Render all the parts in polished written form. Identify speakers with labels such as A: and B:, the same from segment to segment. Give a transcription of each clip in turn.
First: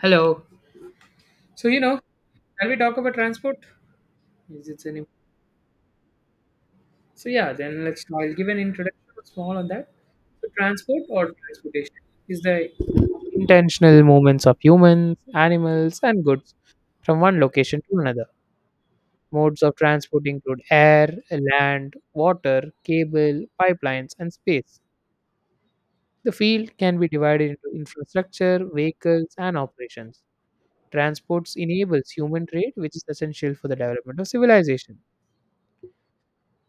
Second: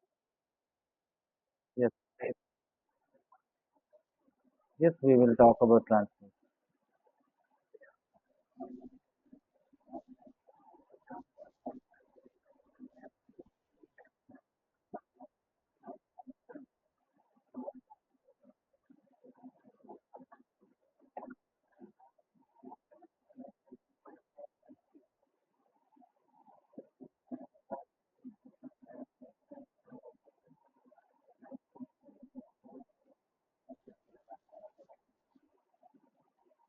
A: Hello. So you
B: Yes,
A: know,
B: yes,
A: can we talk about transport? Is it
B: yes,
A: any?
B: we will talk about transport.
A: So yeah, then let's. I'll give an introduction small on that. So transport or transportation is the intentional movements of humans, animals, and goods from one location to another. Modes of transport include air, land, water, cable, pipelines, and space. The field can be divided into infrastructure, vehicles, and operations. Transports enables human trade, which is essential for the development of civilization.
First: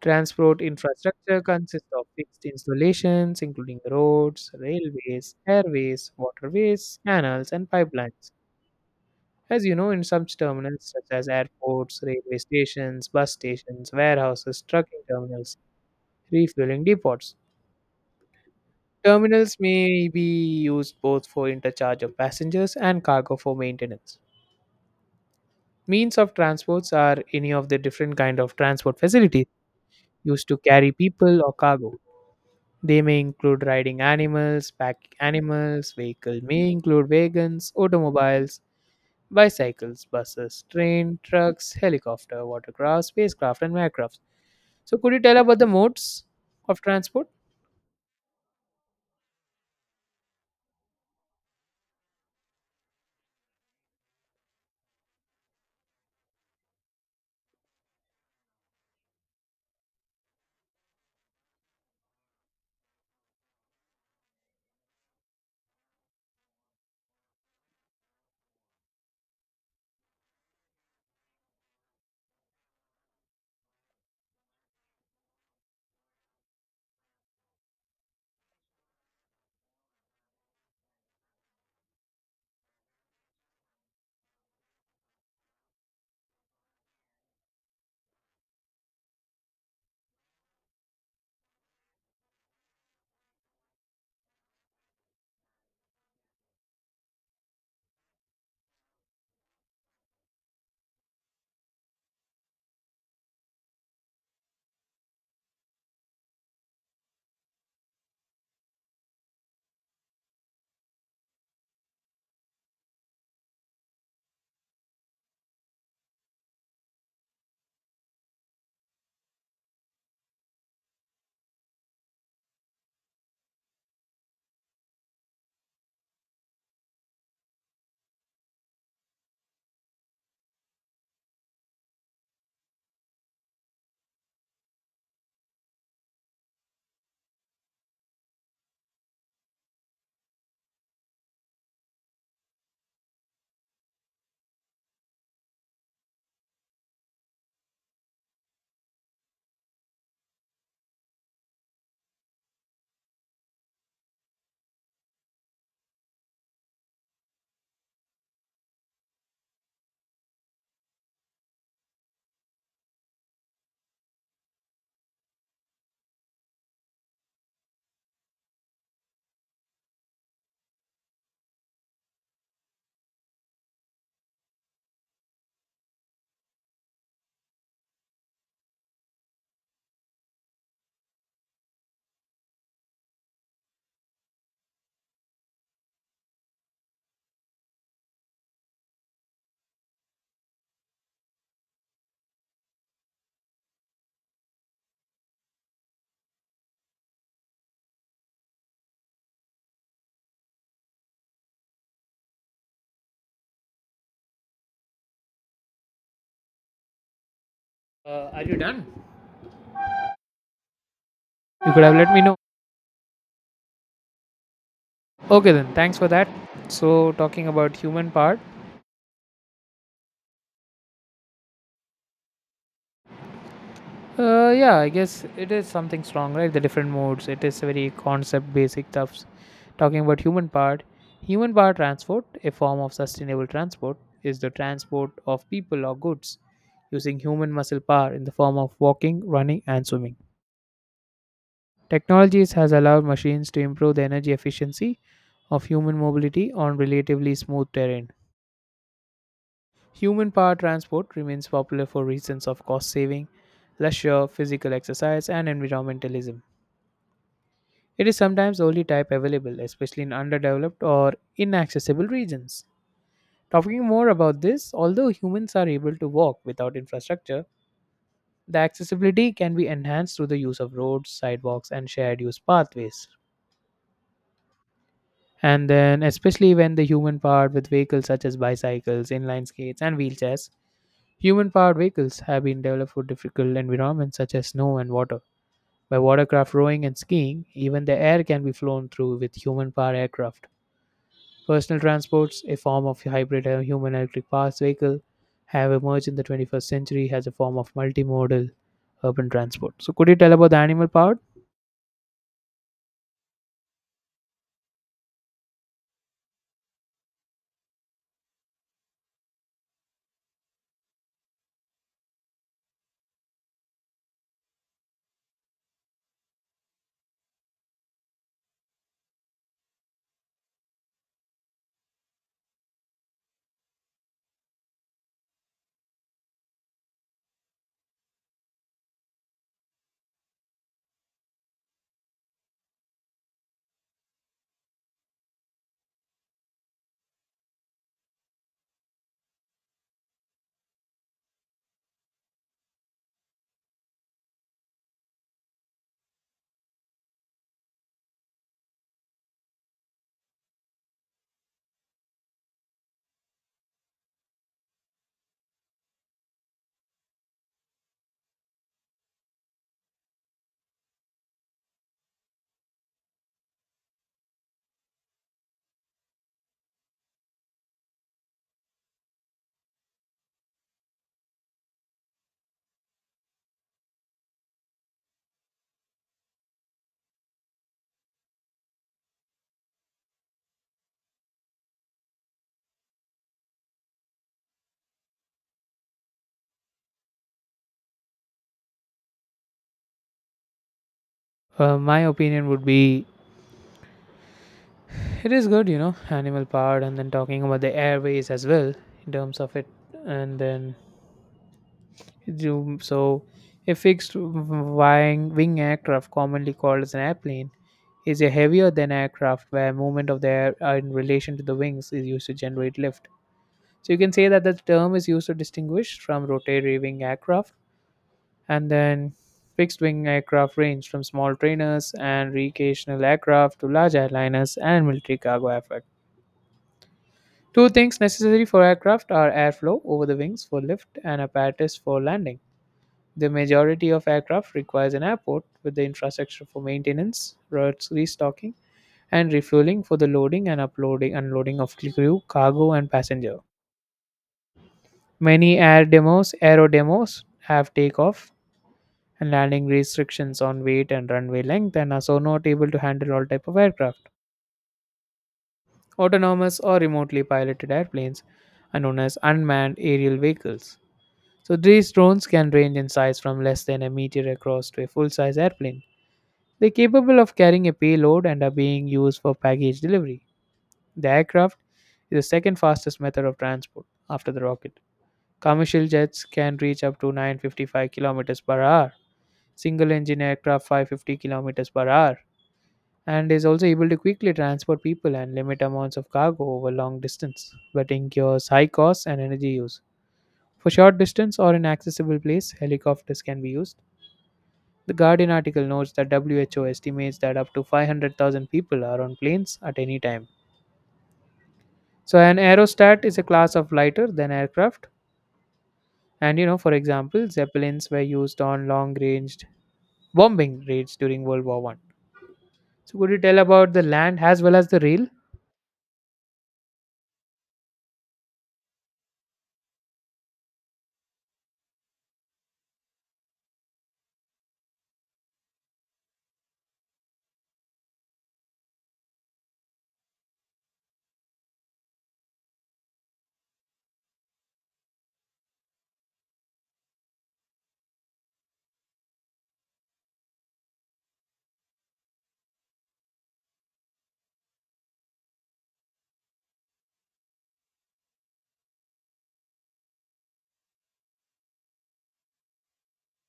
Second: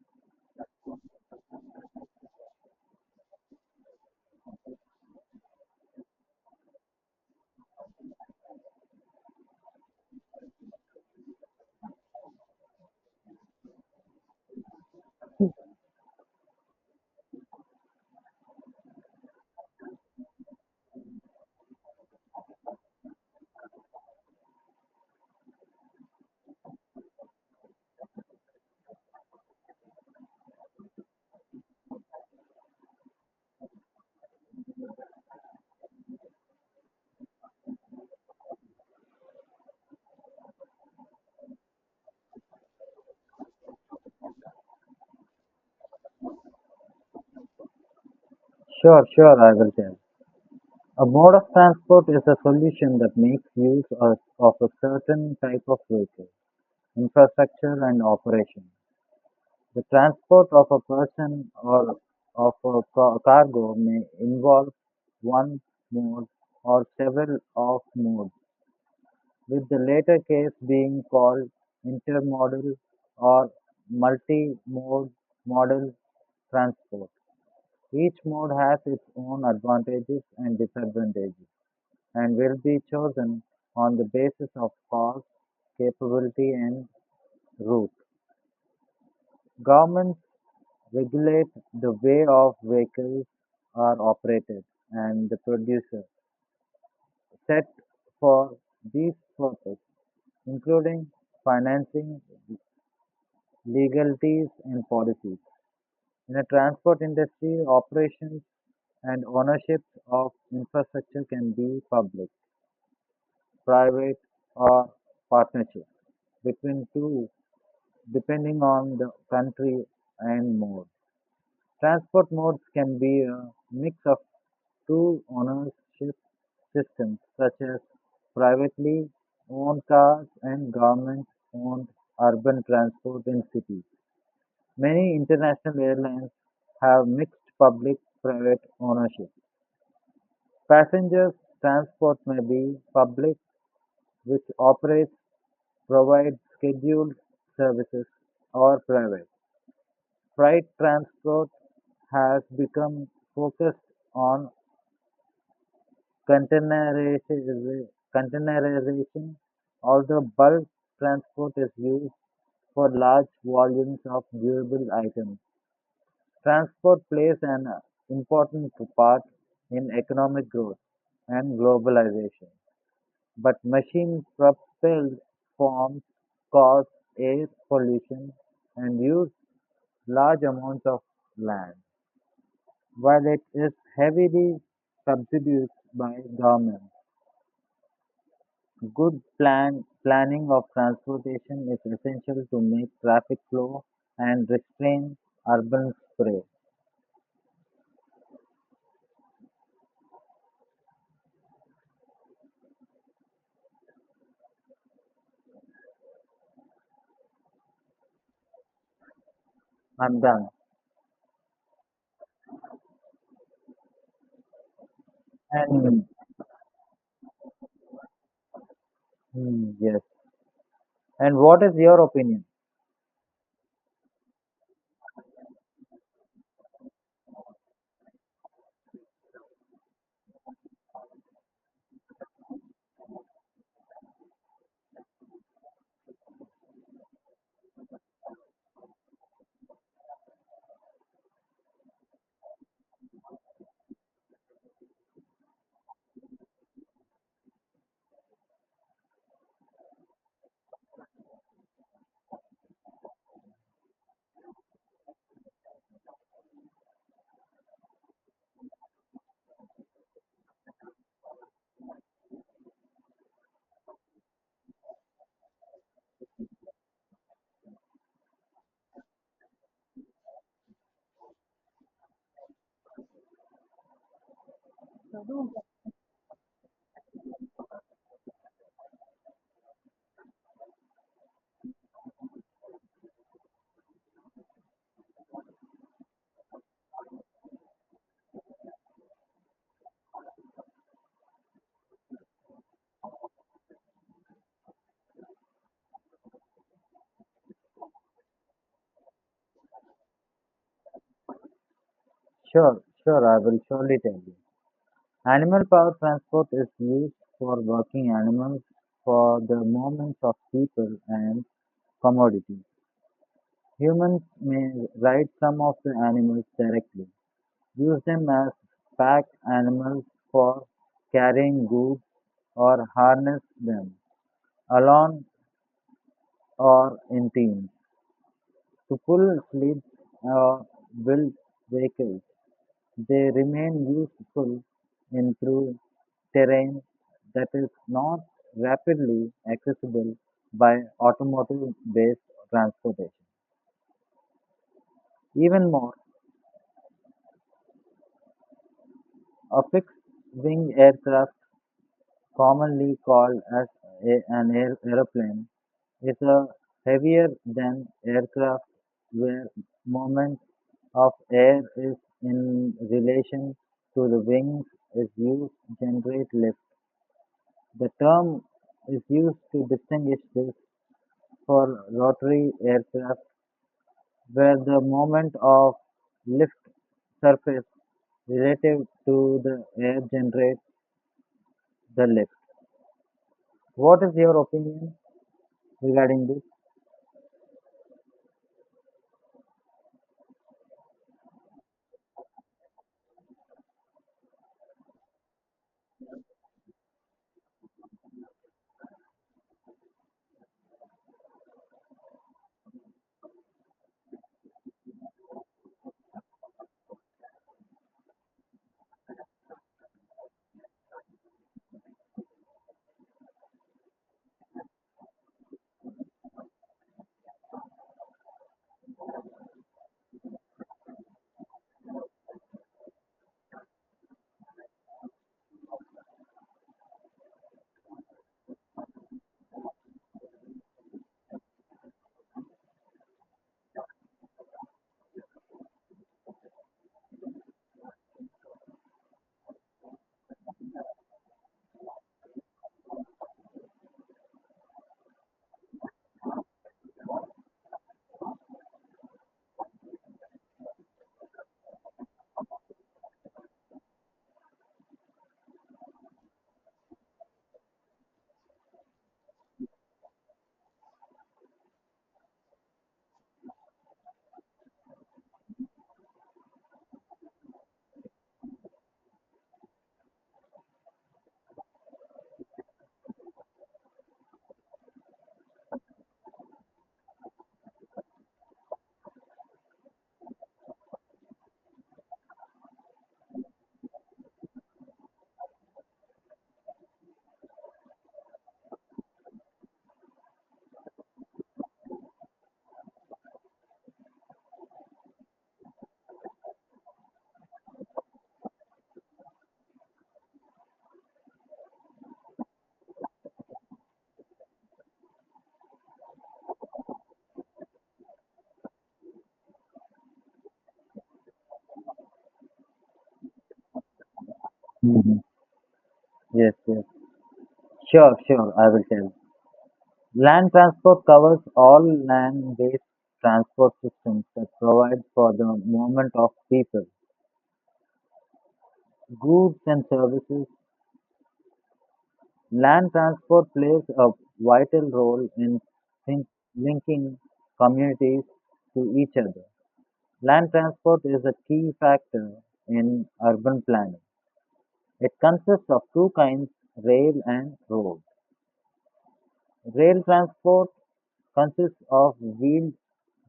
A: Transport infrastructure consists of fixed installations, including roads, railways, airways, waterways, canals, and pipelines. As you know, in some terminals, such as airports, railway stations, bus stations, warehouses, trucking terminals, refueling depots, terminals may be used both for interchange of passengers and cargo for maintenance. Means of transports are any of the different kind of transport facilities used to carry people or cargo. They may include riding animals, pack animals, vehicle may include wagons, automobiles, bicycles, buses, train, trucks, helicopter, watercraft, spacecraft, and aircraft. So, could you tell about the modes of transport?
B: Sure, sure, I will tell. A mode of transport is a solution that makes use of a certain type of vehicle, infrastructure, and operation. The transport of a person or of a cargo may involve one mode or several of modes, with the latter case being called intermodal or multi-mode modal transport. Each mode has its own advantages and disadvantages, and will be chosen on the basis of cost, capability, and route. Governments regulate the way of vehicles are operated and the producer set for these purposes, including financing, legalities, and policies. In the transport industry, operations and ownership of infrastructure can be public private or partnership between two depending on the country and mode. Transport modes can be a mix of two ownership systems such as privately owned cars and government owned urban transport in cities. Many international airlines have mixed public private ownership. Passengers transport may be public which operates provide scheduled services or private. Freight transport has become focused on containerization, containerization, although bulk transport is used for large volumes of durable items. Transport plays an important part in economic growth and globalization. But machine-propelled forms cause air pollution and use large amounts of land. While it is heavily subsidized by government. good plan planning of transportation is essential to make traffic flow and restrain urban spray.
A: Are you done?
B: I'm done.
A: You could have let me know. Okay, then. Thanks
B: And
A: for that. So, talking about human part.
B: mm, yes. And what is your opinion?
A: Yeah, I guess it is something strong, right? The different modes. It is very concept basic stuffs. Talking about human part, human power transport, a form of sustainable transport, is the transport of people or goods using human muscle power in the form of walking, running, and swimming. Technologies has allowed machines to improve the energy efficiency of human mobility on relatively smooth terrain. Human power transport remains popular for reasons of cost saving, leisure, physical exercise, and environmentalism. It is sometimes the only type available, especially in underdeveloped or inaccessible regions. Talking more about this, although humans are able to walk without infrastructure, the accessibility can be enhanced through the use of roads, sidewalks, and shared use pathways. And then, especially when the human powered with vehicles such as bicycles, inline skates, and wheelchairs, human powered vehicles have been developed for difficult environments such as snow and water. By watercraft rowing and skiing, even the air can be flown through with human powered aircraft. Personal transports, a form of hybrid human electric powered vehicle, have emerged in the 21st century as a form of multimodal urban transport. So, could you tell about the animal powered?
B: Sure, sure. I will surely tell you. Animal power transport is used for working animals for the movement of people and commodities. Humans may ride some of the animals directly, use them as pack animals for carrying goods, or harness them alone or in teams to pull sleds or build vehicles. They remain useful in through terrain that is not rapidly accessible by automotive-based transportation. Even more, a fixed-wing aircraft, commonly called as an aeroplane, is a heavier than aircraft where moment of air is in relation to the wings is used to generate lift. The term is used to distinguish this for rotary aircraft where the moment of lift surface relative to the air generates the lift. What is your opinion regarding this?
A: My opinion would be it is good, you know, animal powered, and then talking about the airways as well in terms of it, and then so a fixed wing aircraft, commonly called as an airplane, is a heavier than aircraft where movement of the air in relation to the wings is used to generate lift. So you can say that the term is used to distinguish from rotary wing aircraft, and then fixed wing aircraft range from small trainers and recreational aircraft to large airliners and military cargo aircraft. Two things necessary for aircraft are airflow over the wings for lift and apparatus for landing. The majority of aircraft requires an airport with the infrastructure for maintenance, routes restocking, and refueling for the loading and uploading unloading of crew, cargo and passenger. Many aero demos have takeoff and landing restrictions on weight and runway length and are so not able to handle all type of aircraft. Autonomous or remotely piloted airplanes are known as unmanned aerial vehicles. So these drones can range in size from less than a meter across to a full-size airplane. They're capable of carrying a payload and are being used for package delivery. The aircraft is the second fastest method of transport after the rocket. Commercial jets can reach up to 955 kilometers per hour, single engine aircraft 550 kilometers per hour, and is also able to quickly transport people and limit amounts of cargo over long distance, but incurs high costs and energy use. For short distance or in accessible place, helicopters can be used. The Guardian article notes that WHO estimates that up to 500,000 people are on planes at any time. So an aerostat is a class of lighter than aircraft, and, for example, zeppelins were used on long-range bombing raids during World War I. So could you tell about the land as well as the rail?
B: Mhm. Yes, yes. Sure, sure, I will tell. Land transport covers all land based transport systems that provide for the movement of people, goods, and services. Land transport plays a vital role in think- linking communities to each other. Land transport is a key factor in urban planning. It consists of two kinds, rail and road. Rail transport consists of wheeled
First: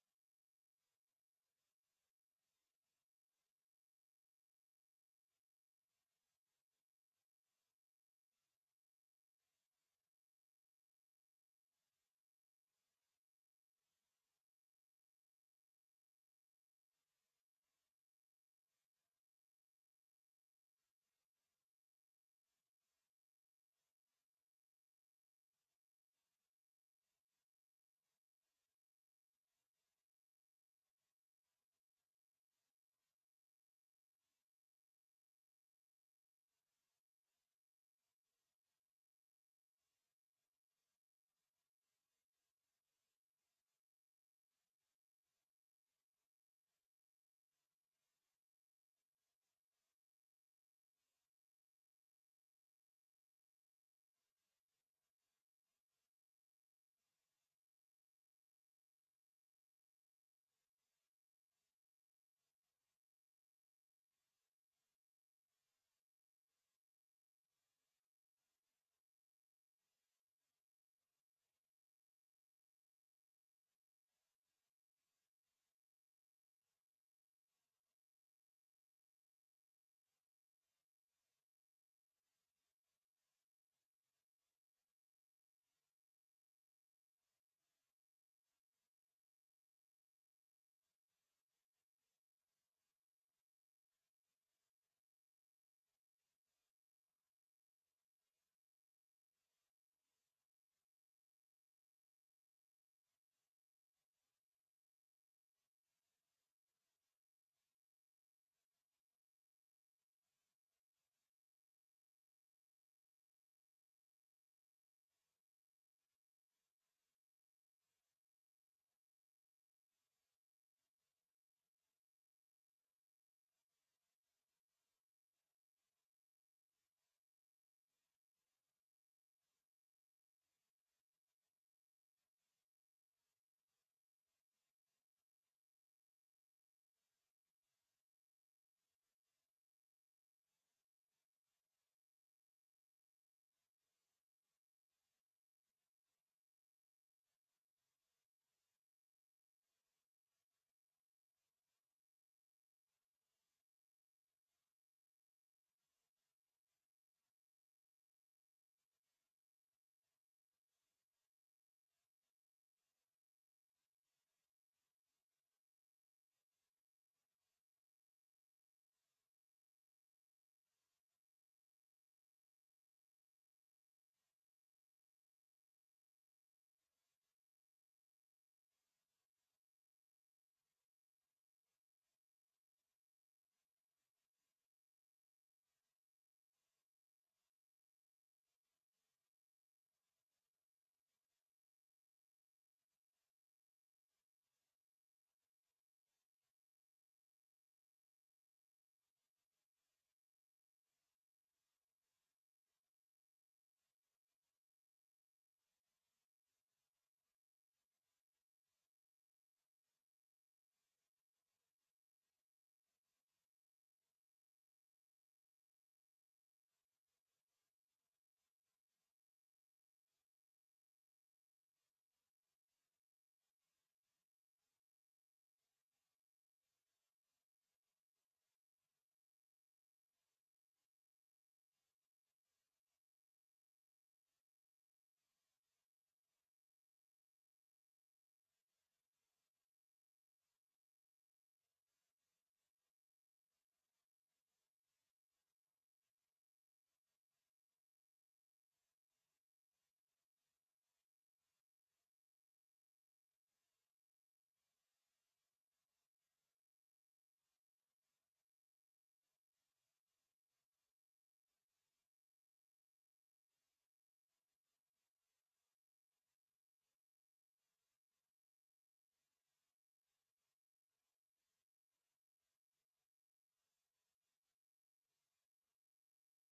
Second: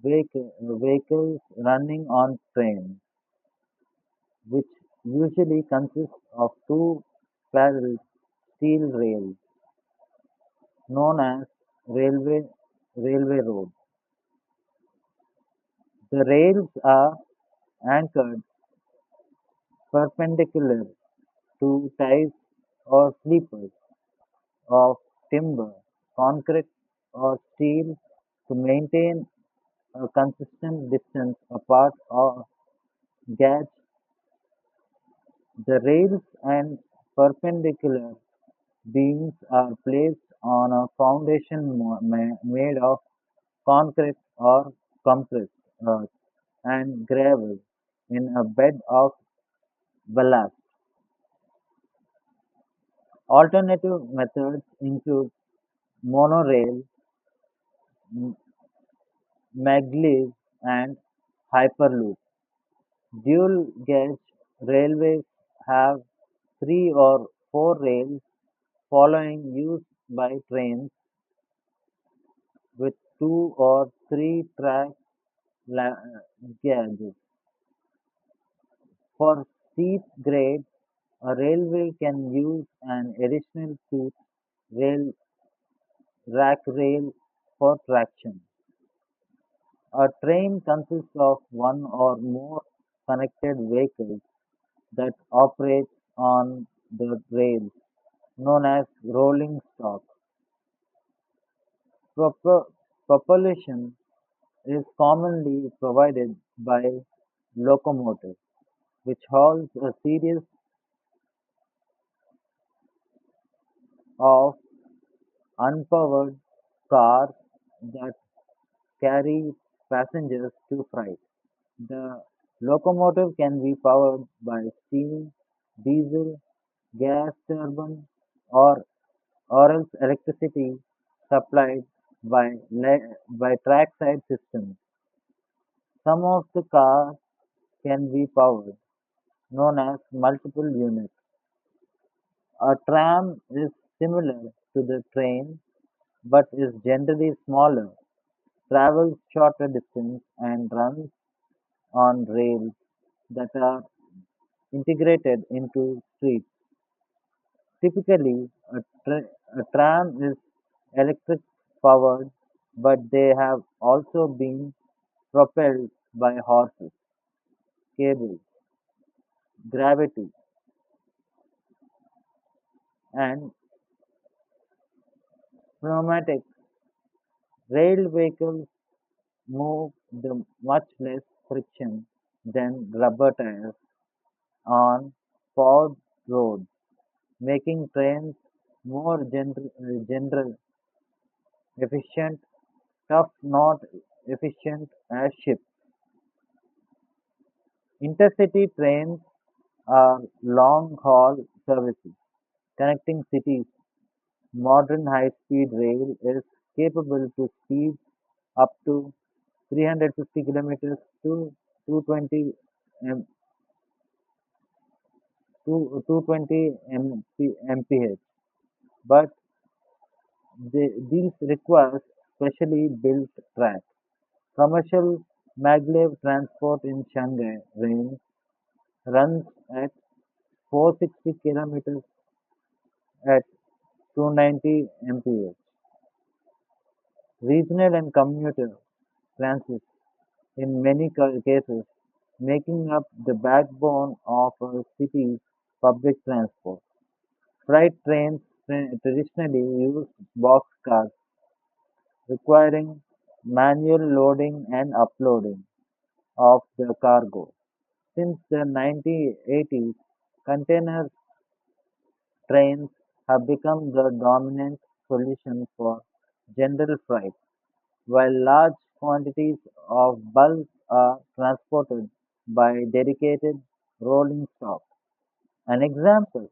B: vehicle- vehicles running on trains, which usually consists of two parallel steel rails known as railway railway road. The rails are anchored perpendicular to ties or sleepers of timber, concrete, or steel to maintain a consistent distance apart or gauge. The rails and perpendicular beams are placed on a foundation made of concrete or compressed earth and gravel in a bed of ballast. Alternative methods include monorail, m- maglev, and hyperloop. Dual gauge railways have three or four rails following used by trains with two or three track la- gauges. For steep grades, a railway can use an additional tooth rail rack rail for traction. A train consists of one or more connected vehicles that operate on the rails, known as rolling stock. Propo- Propulsion is commonly provided by locomotives, which hauls a series of unpowered cars that carry passengers to freight. The locomotive can be powered by steam, diesel, gas turbine, or or else electricity supplied by trackside systems. Some of the cars can be powered, known as multiple units. A tram is similar to the train but is generally smaller, travels shorter distance, and runs on rails that are integrated into streets. Typically, tra- a tram is electric powered, but they have also been propelled by horses, cables, gravity, and pneumatics. Rail vehicles move the much less friction than rubber tires on paved roads, making trains more general efficient, tough not efficient as ships. Intercity trains are long-haul services connecting cities. Modern high-speed rail is capable to speed up to 350 kilometers to 220 m, to 220 MP, mph, but these requires specially built tracks. Commercial maglev transport in Shanghai range runs at 460 kilometers at 290 mph. Regional and commuter transit in many cases making up the backbone of a city's public transport. Freight trains traditionally use boxcars, requiring manual loading and uploading of the cargo. Since the 1980s, container trains have become the dominant solution for general freight. While large quantities of bulk are transported by dedicated rolling stock, an example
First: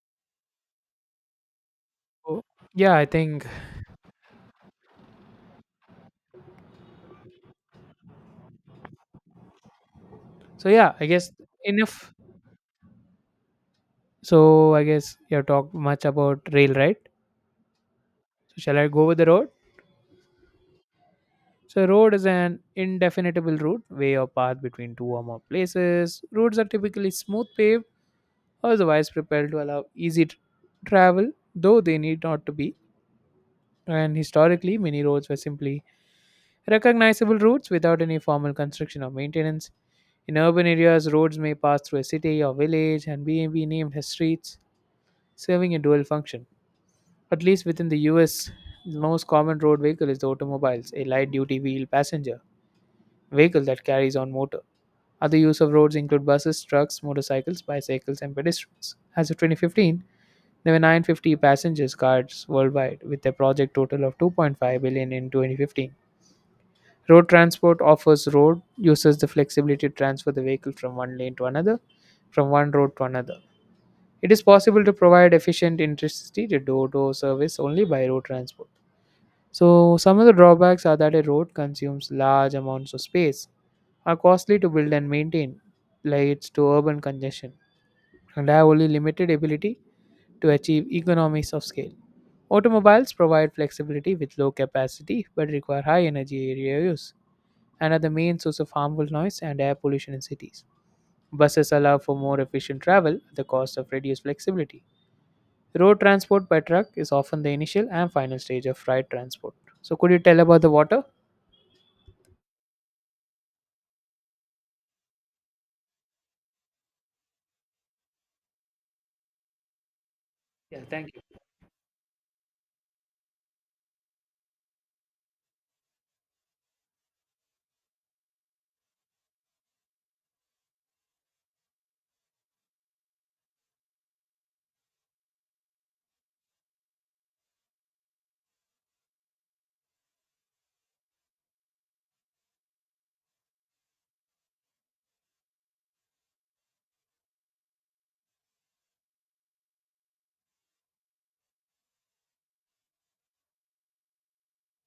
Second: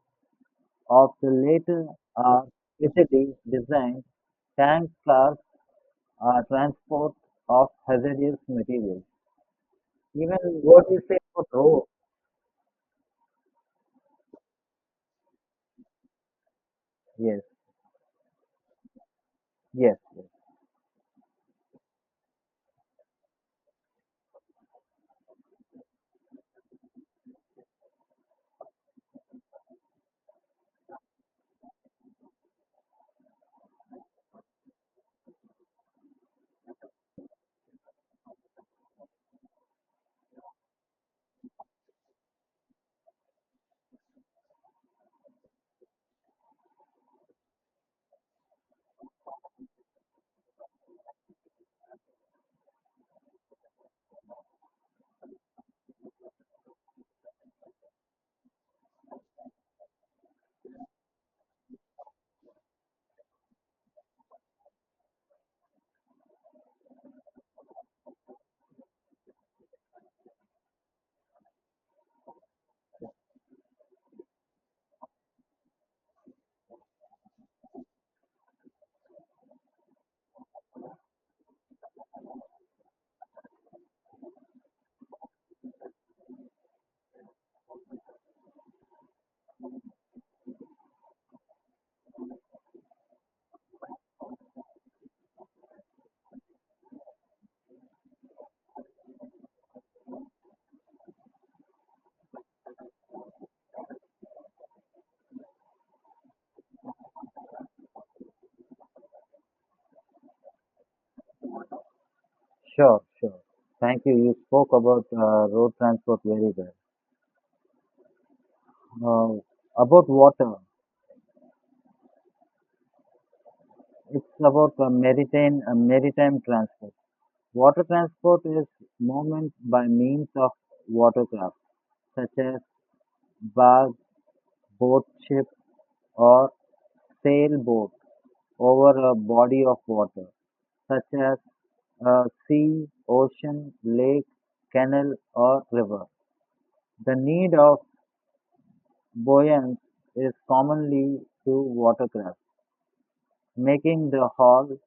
B: of the latter
A: Oh,
B: are
A: yeah, I
B: specially
A: think
B: designed tank cars are transport of hazardous materials. Even
A: so.
B: what
A: Yeah,
B: you
A: I
B: say
A: guess
B: about road?
A: enough. So I guess you have talked much about rail, right?
B: Yes,
A: So shall I go with the road?
B: yes, yes.
A: So road is an indefinable route, way or path between two or more places. Roads are typically smooth paved, or otherwise prepared to allow easy travel, though they need not to be. And historically, many roads were simply recognizable routes without any formal construction or maintenance. In urban areas, roads may pass through a city or village and be named as streets, serving a dual function. At least within the US, the most common road vehicle is the automobiles, a light duty wheel passenger vehicle that carries on motor. Other use of roads include buses, trucks, motorcycles, bicycles, and pedestrians. As of 2015, there were 950 passengers cars worldwide, with a project total of 2.5 billion in 2015. Road transport offers road users the flexibility to transfer the vehicle from one lane to another, from one road to another. It is possible to provide efficient intercity to door-to-door service only by road transport. So some of the drawbacks are that a road consumes large amounts of space, are costly to build and maintain, leads to urban congestion, and have only limited ability to achieve economies of scale. Automobiles provide flexibility with low capacity but require high energy area use another main source of harmful noise and air pollution in cities. Buses allow for more efficient travel at the cost of reduced flexibility. Road transport by truck is often the initial and final stage of freight transport. So, could you tell about the water?
B: Sure, sure. Thank you. You spoke about road transport very well. About water,
A: Yeah, thank you.
B: it's about maritime transport. Water transport is movement by means of watercraft, such as barge, boat, ship, or sailboat, over a body of water, such as a sea, ocean, lake, canal, or river. The need of buoyance is commonly to watercraft, making the hull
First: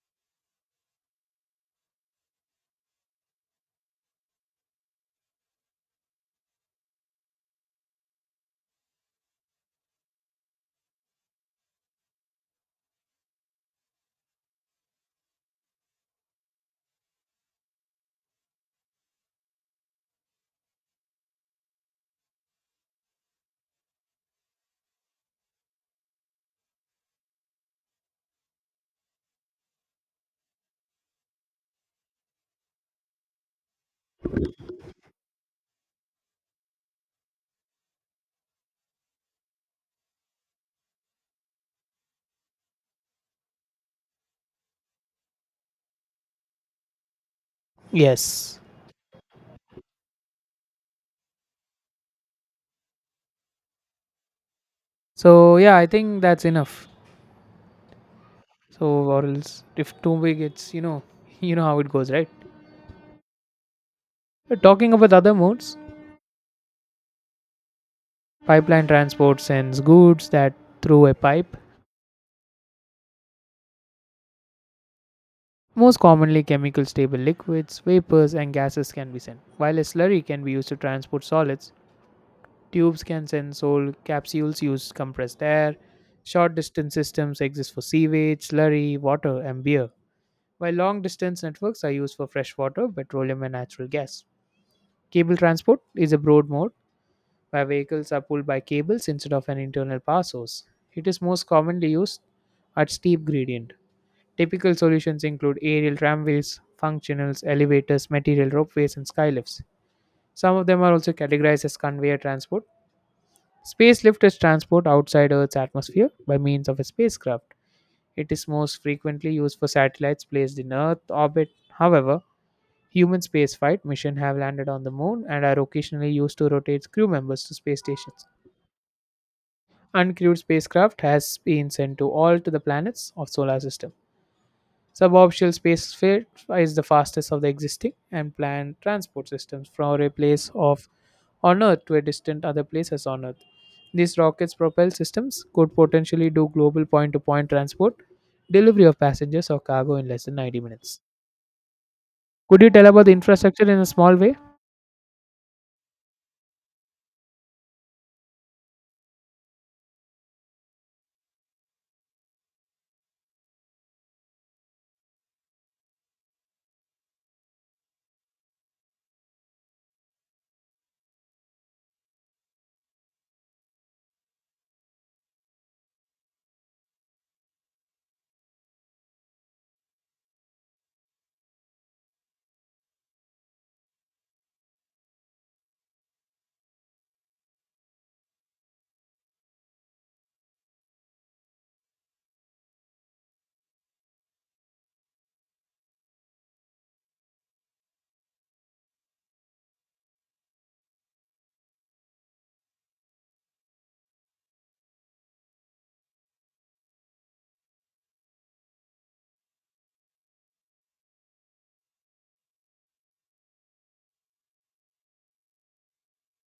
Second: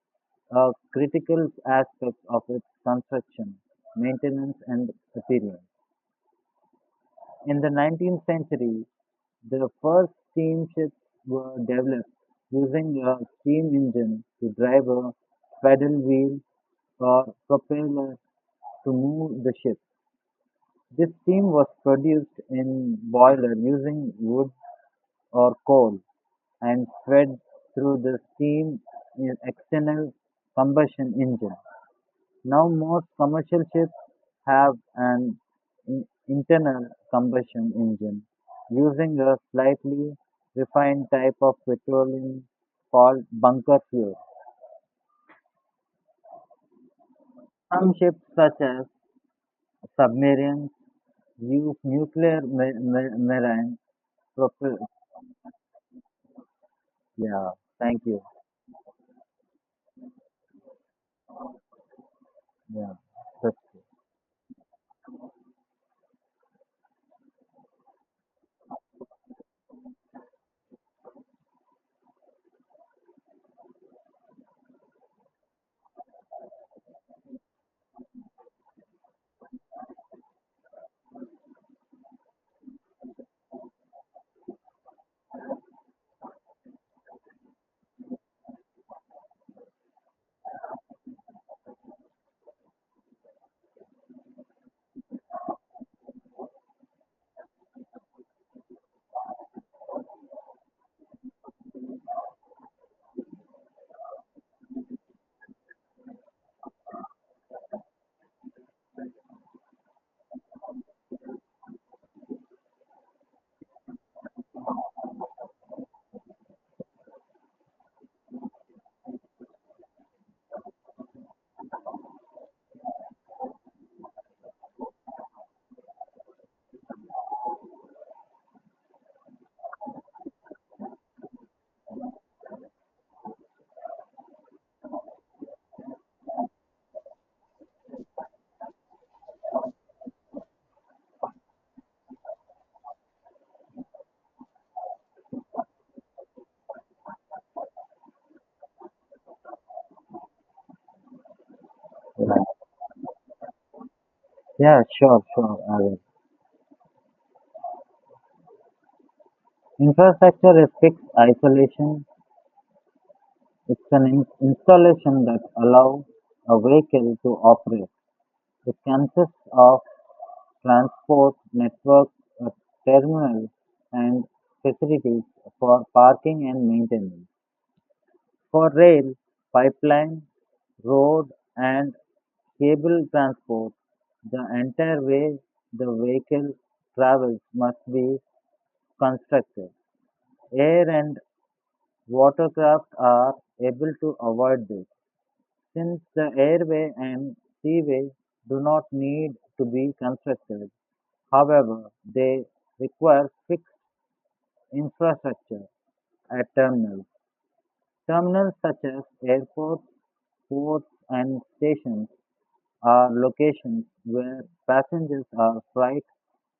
B: a critical aspect of its construction, maintenance, and appearance. In the 19th century, the first steamships were developed using a steam engine to drive a paddle wheel or propeller to move the ship. This steam was produced in boiler using wood or coal and fed through the steam in external combustion engine. Now most commercial ships have an internal combustion engine using a slightly refined type of petroleum called bunker fuel. Some ships,
A: Yes.
B: such as submarines, use nuclear marine propulsion.
A: So, yeah, I think that's enough.
B: Yeah, thank you.
A: So, or else if too big, it's you know how it goes, right?
B: Yeah, that's
A: But talking about other modes, pipeline transport sends goods that through a pipe. Most commonly, chemical stable liquids, vapors, and gases can be sent, while a slurry can be used to transport solids. Tubes can send sold capsules use compressed air. Short distance systems exist for sewage, slurry, water, and beer, while long distance networks are used for fresh water, petroleum, and natural gas. Cable transport is a broad mode where vehicles are pulled by cables instead of an internal power source. It is most commonly used at steep gradient. Typical solutions include aerial tramways, functionals, elevators, material ropeways, and skylifts. Some of them are also categorized as conveyor transport. Space lift is transport outside Earth's atmosphere by means of a spacecraft. It is most frequently used for satellites placed in Earth orbit. However, human spaceflight missions have landed on the moon and are occasionally used to rotate crew members to space stations. Uncrewed spacecraft has been sent to all to the planets of solar system. Suborbital spaceflight is the fastest of the existing and planned transport systems from a place of on Earth to a distant other places on Earth. These rockets propelled systems could potentially do global point to point transport, delivery of passengers or cargo in less than 90 minutes.
B: good. Yeah,
A: Could you tell about the infrastructure in a small way?
B: yeah, sure, sure. I will. Infrastructure is fixed isolation. It's an installation that allows a vehicle to operate. It consists of transport network, a terminal, and facilities for parking and maintenance. For rail, pipeline, road, and cable transport, the entire way the vehicle travels must be constructed. Air and watercraft are able to avoid this, since the airway and seaway do not need to be constructed, however, they require fixed infrastructure at terminals. Terminals such as airports, ports, and stations are locations where passengers or freight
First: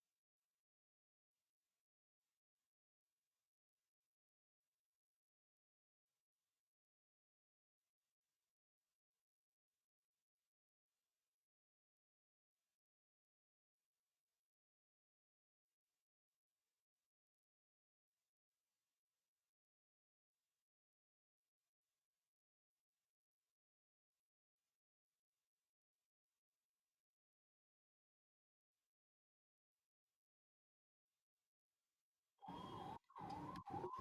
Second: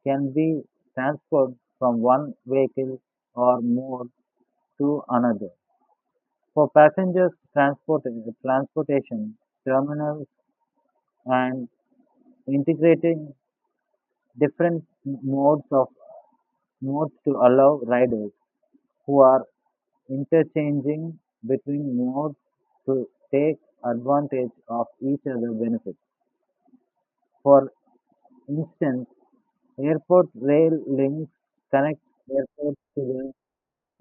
B: can be transferred from one vehicle or mode to another. For passengers transportation, terminals and integrating different modes to allow riders who are interchanging between modes to take advantage of each other's benefits. For instance, airport rail links connect airports to the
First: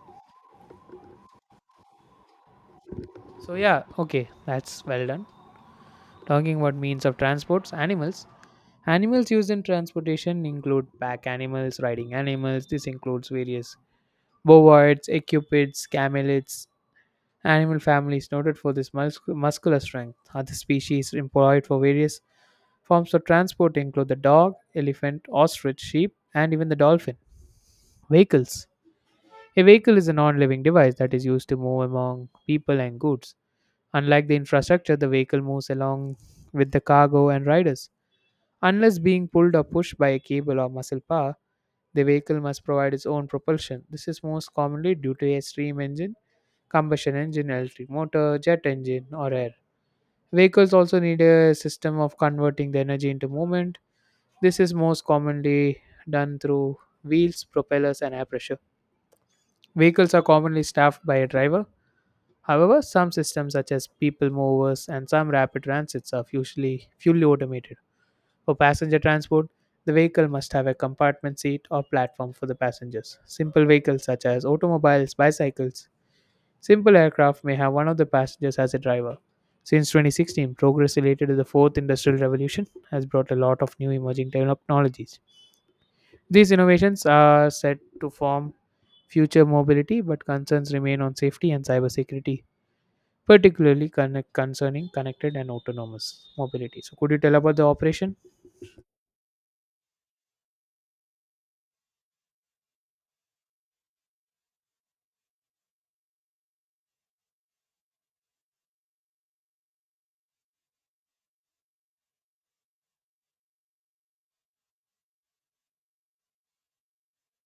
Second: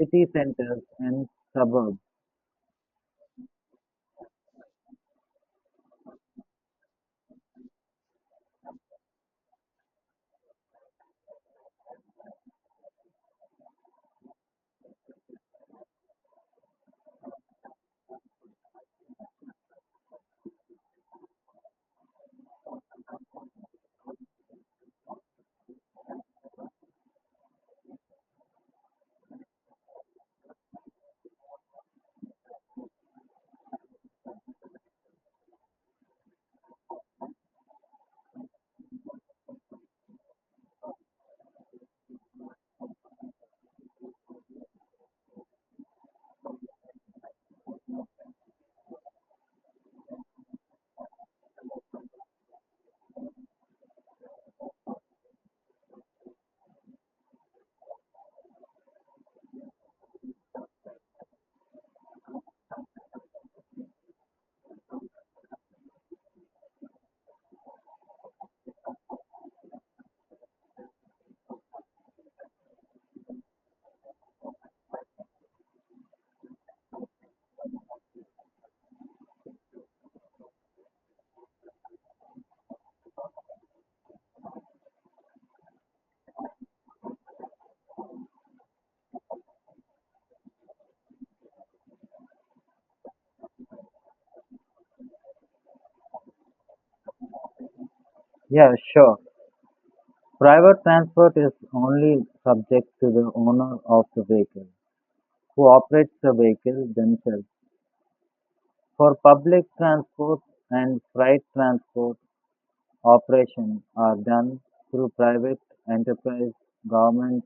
B: city centers and suburbs.
A: So, yeah, okay, that's well done. Talking about means of transports, animals. Animals used in transportation include pack animals, riding animals. This includes various bovids, acupids, camelids, animal families noted for this muscular strength. Other species employed for various forms of transport include the dog, elephant, ostrich, sheep, and even the dolphin. Vehicles. A vehicle is a non living device that is used to move among people and goods. Unlike the infrastructure, the vehicle moves along with the cargo and riders. Unless being pulled or pushed by a cable or muscle power, the vehicle must provide its own propulsion. This is most commonly due to a steam engine combustion engine, electric motor, jet engine, or air. Vehicles also need a system of converting the energy into movement. This is most commonly done through wheels, propellers, and air pressure. Vehicles are commonly staffed by a driver. However, some systems such as people movers and some rapid transits are usually fully automated. For passenger transport, the vehicle must have a compartment seat or platform for the passengers. Simple vehicles such as automobiles, bicycles, simple aircraft may have one of the passengers as a driver. Since 2016, progress related to the fourth industrial revolution has brought a lot of new emerging technologies. These innovations are set to form future mobility, but concerns remain on safety and cybersecurity, particularly concerning connected and autonomous mobility. So, could you tell about the operation?
B: Yeah, sure. Private transport is only subject to the owner of the vehicle, who operates the vehicle themselves. For public transport and freight transport, operations are done through private enterprise, government,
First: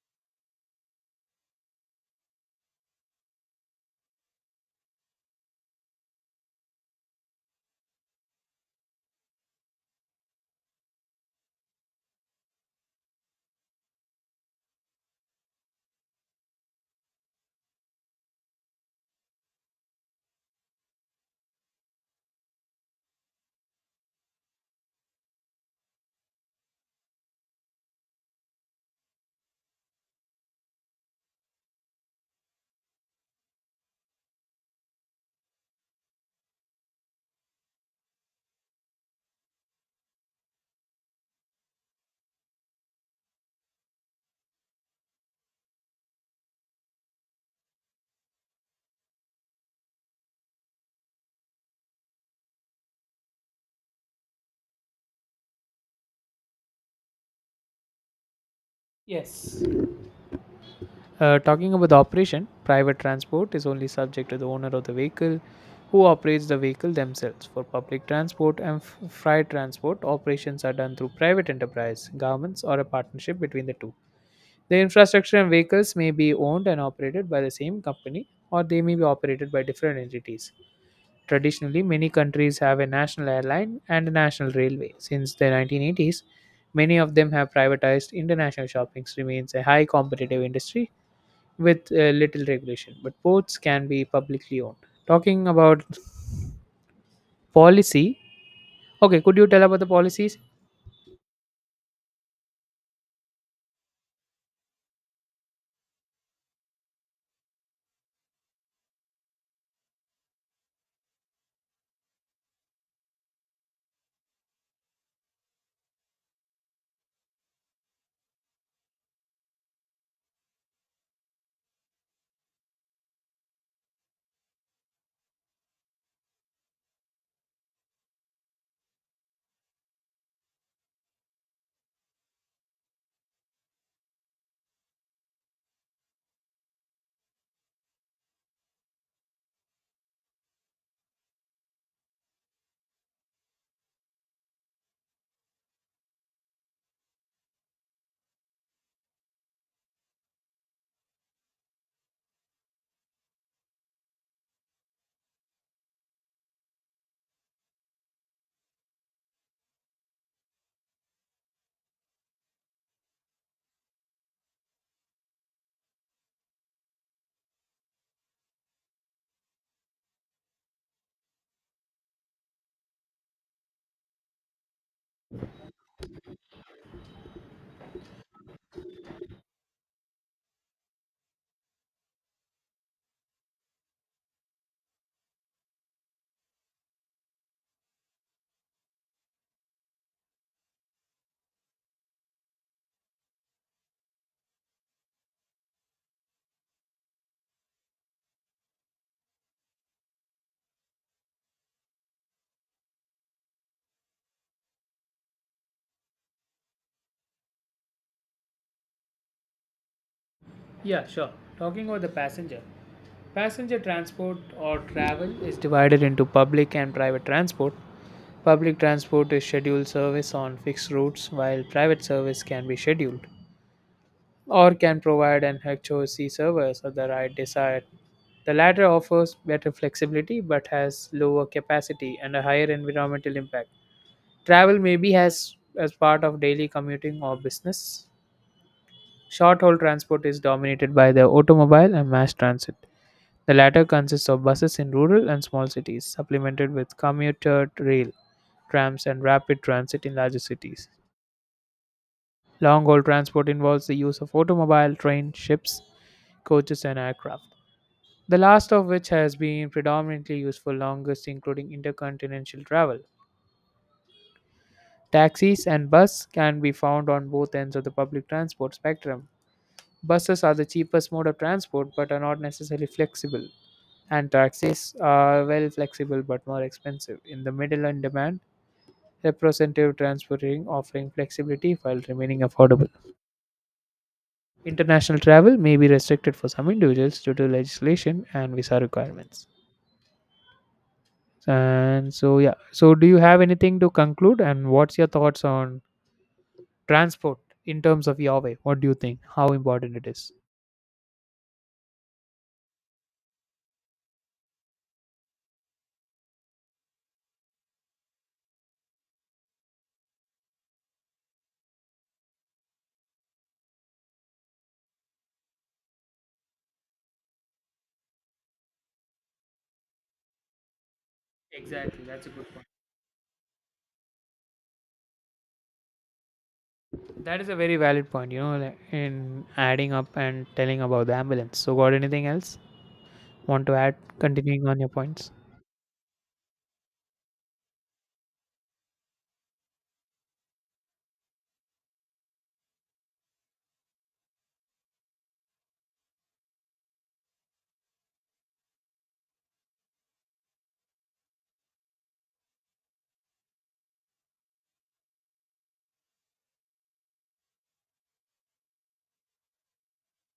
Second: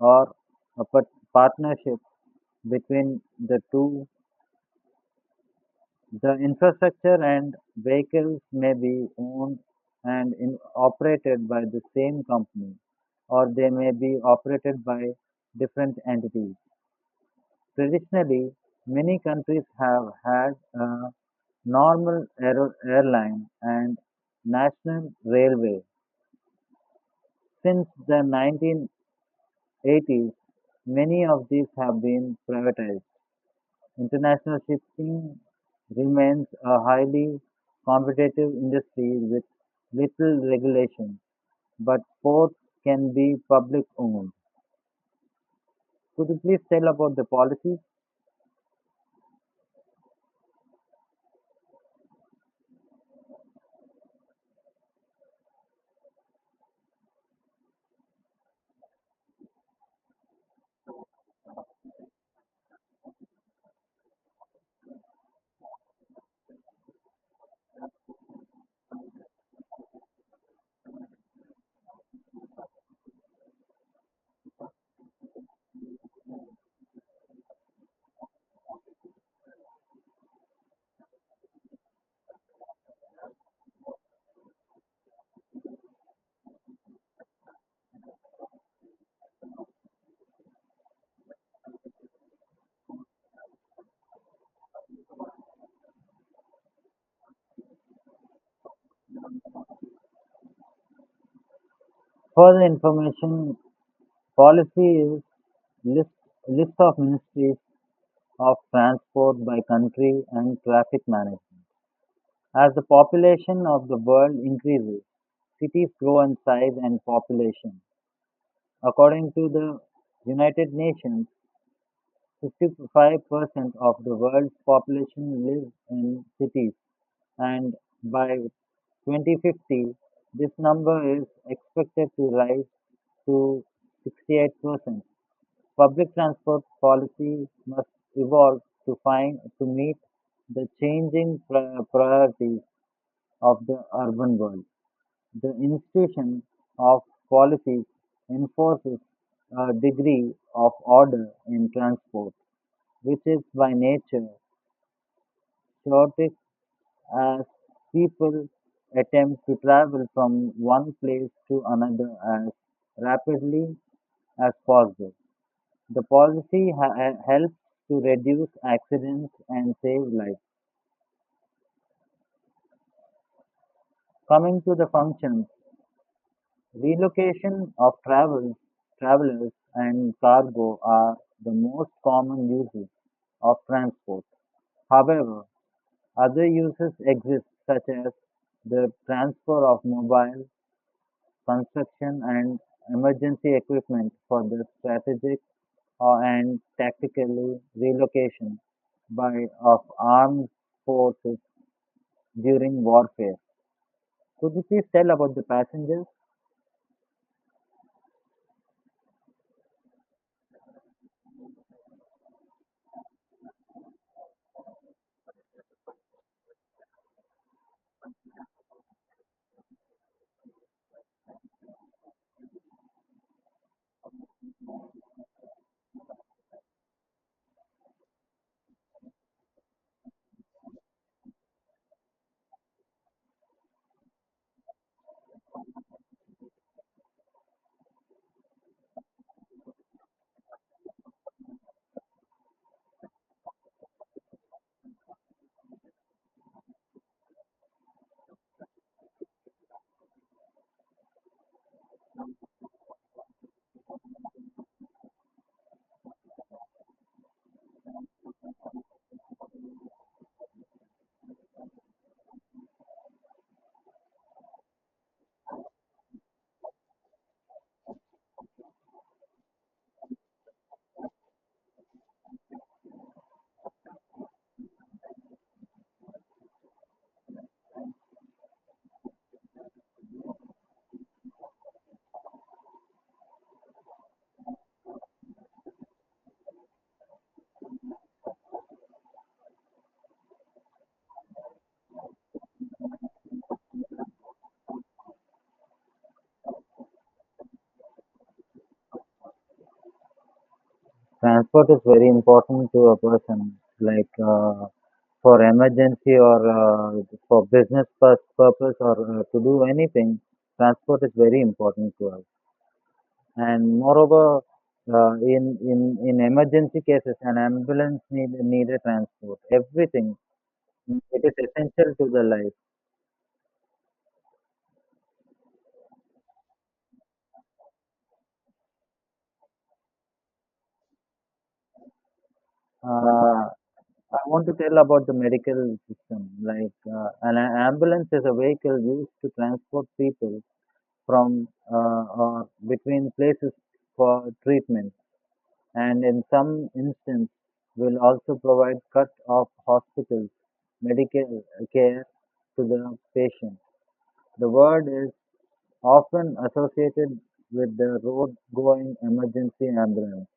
B: or a partnership between the two. The infrastructure and vehicles may be owned and operated by the same company, or they may be operated by different entities. Traditionally, many countries have had a normal airline and national railway. Since the 1980s, many of these have been privatized. International shipping remains a highly competitive industry with little regulation, but ports can be public owned. Could you please tell about the policy?
A: Yes. Talking about the operation, private transport is only subject to the owner of the vehicle who operates the vehicle themselves. For public transport and freight transport, operations are done through private enterprise, governments, or a partnership between the two. The infrastructure and vehicles may be owned and operated by the same company or they may be operated by different entities. Traditionally, many countries have a national airline and a national railway. Since the 1980s, many of them have privatized international shopping remains a high competitive industry with little regulation, but ports can be publicly owned. Talking about policy, okay, could you tell about the policies?
B: Further information policy is list, list of ministries of transport by country and traffic management. As the population of the world increases, cities grow in size and population. According to the United Nations, 55% of the world's population lives in cities, and by 2050, this number is expected to rise to 68%. Public transport policy must evolve to meet the changing priorities of the urban world. The institution of policies enforces a degree of order in transport, which is by nature chaotic as people attempt to travel from one place to another as rapidly as possible. The policy helps to reduce accidents and save lives. Coming to the functions. Relocation of travelers and cargo are the most common uses of transport. However, other uses exist such as the transfer of mobile, construction and emergency equipment for the strategic or and tactically relocation by of armed forces during warfare. Could you please tell about the passengers?
A: Yeah, sure. Talking about the passenger. Passenger transport or travel is divided into public and private transport. Public transport is scheduled service on fixed routes, while private service can be scheduled or can provide an HOC service of the right desired. The latter offers better flexibility but has lower capacity and a higher environmental impact. Travel maybe has as part of daily commuting or business. Short haul transport is dominated by the automobile and mass transit. The latter consists of buses in rural and small cities, supplemented with commuter rail, trams, and rapid transit in larger cities. Long haul transport involves the use of automobile, train, ships, coaches, and aircraft. The last of which has been predominantly used for longest, including intercontinental travel. Taxis and bus can be found on both ends of the public transport spectrum. Buses are the cheapest mode of transport but are not necessarily flexible, and taxis are well flexible but more expensive. In the middle and demand, representative transporting offering flexibility while remaining affordable. International travel may be restricted for some individuals due to legislation and visa requirements. And so yeah, so do you have anything to conclude and what's your thoughts on transport in terms of your way? What do you think? How important it is?
B: Transport is very important to a person, like for emergency or for business purpose or to do anything. Transport is very important to us, and moreover, in emergency cases, an ambulance need a transport. Everything it is essential
A: Exactly,
B: to the
A: that's a good
B: life.
A: point. That is a very valid point, like in adding up and telling about the ambulance. So, got anything else?
B: Uh,
A: Want to add,
B: I want to
A: continuing on
B: tell
A: your
B: about the
A: points?
B: medical system. Like an ambulance is a vehicle used to transport people from or between places for treatment, and in some instances will also provide cut off hospitals medical care to the patient. The word is often associated with the road going emergency ambulance,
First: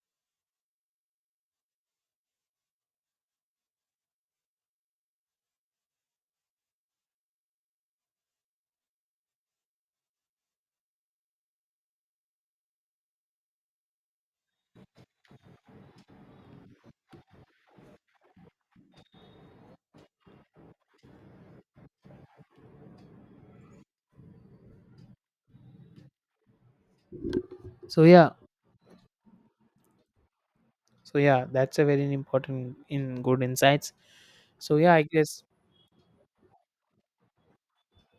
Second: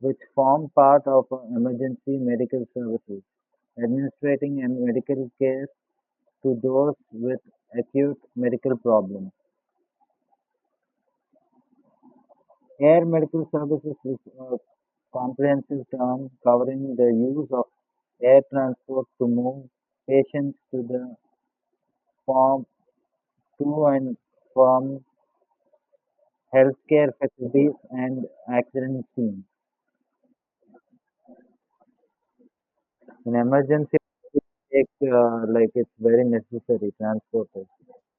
B: which form part of emergency medical services, administrating and medical care to those with acute medical problems. Air medical services is a comprehensive term covering the use of air transport to move patients from to and from healthcare facilities
A: So,
B: and
A: yeah,
B: accident scenes.
A: so yeah, that's a very important in
B: In
A: good insights.
B: emergency, it
A: So,
B: take
A: yeah, I guess,
B: like it's very necessary transport.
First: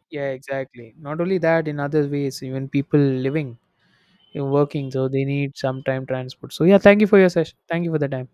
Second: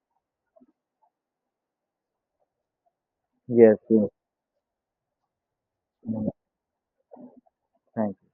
A: yeah, exactly. Not only that, in other ways, even people living,
B: Yes, yes.
A: working, so they need some time
B: Mm,
A: transport. So, yeah, thank you for your session. Thank you for the
B: thanks.
A: time.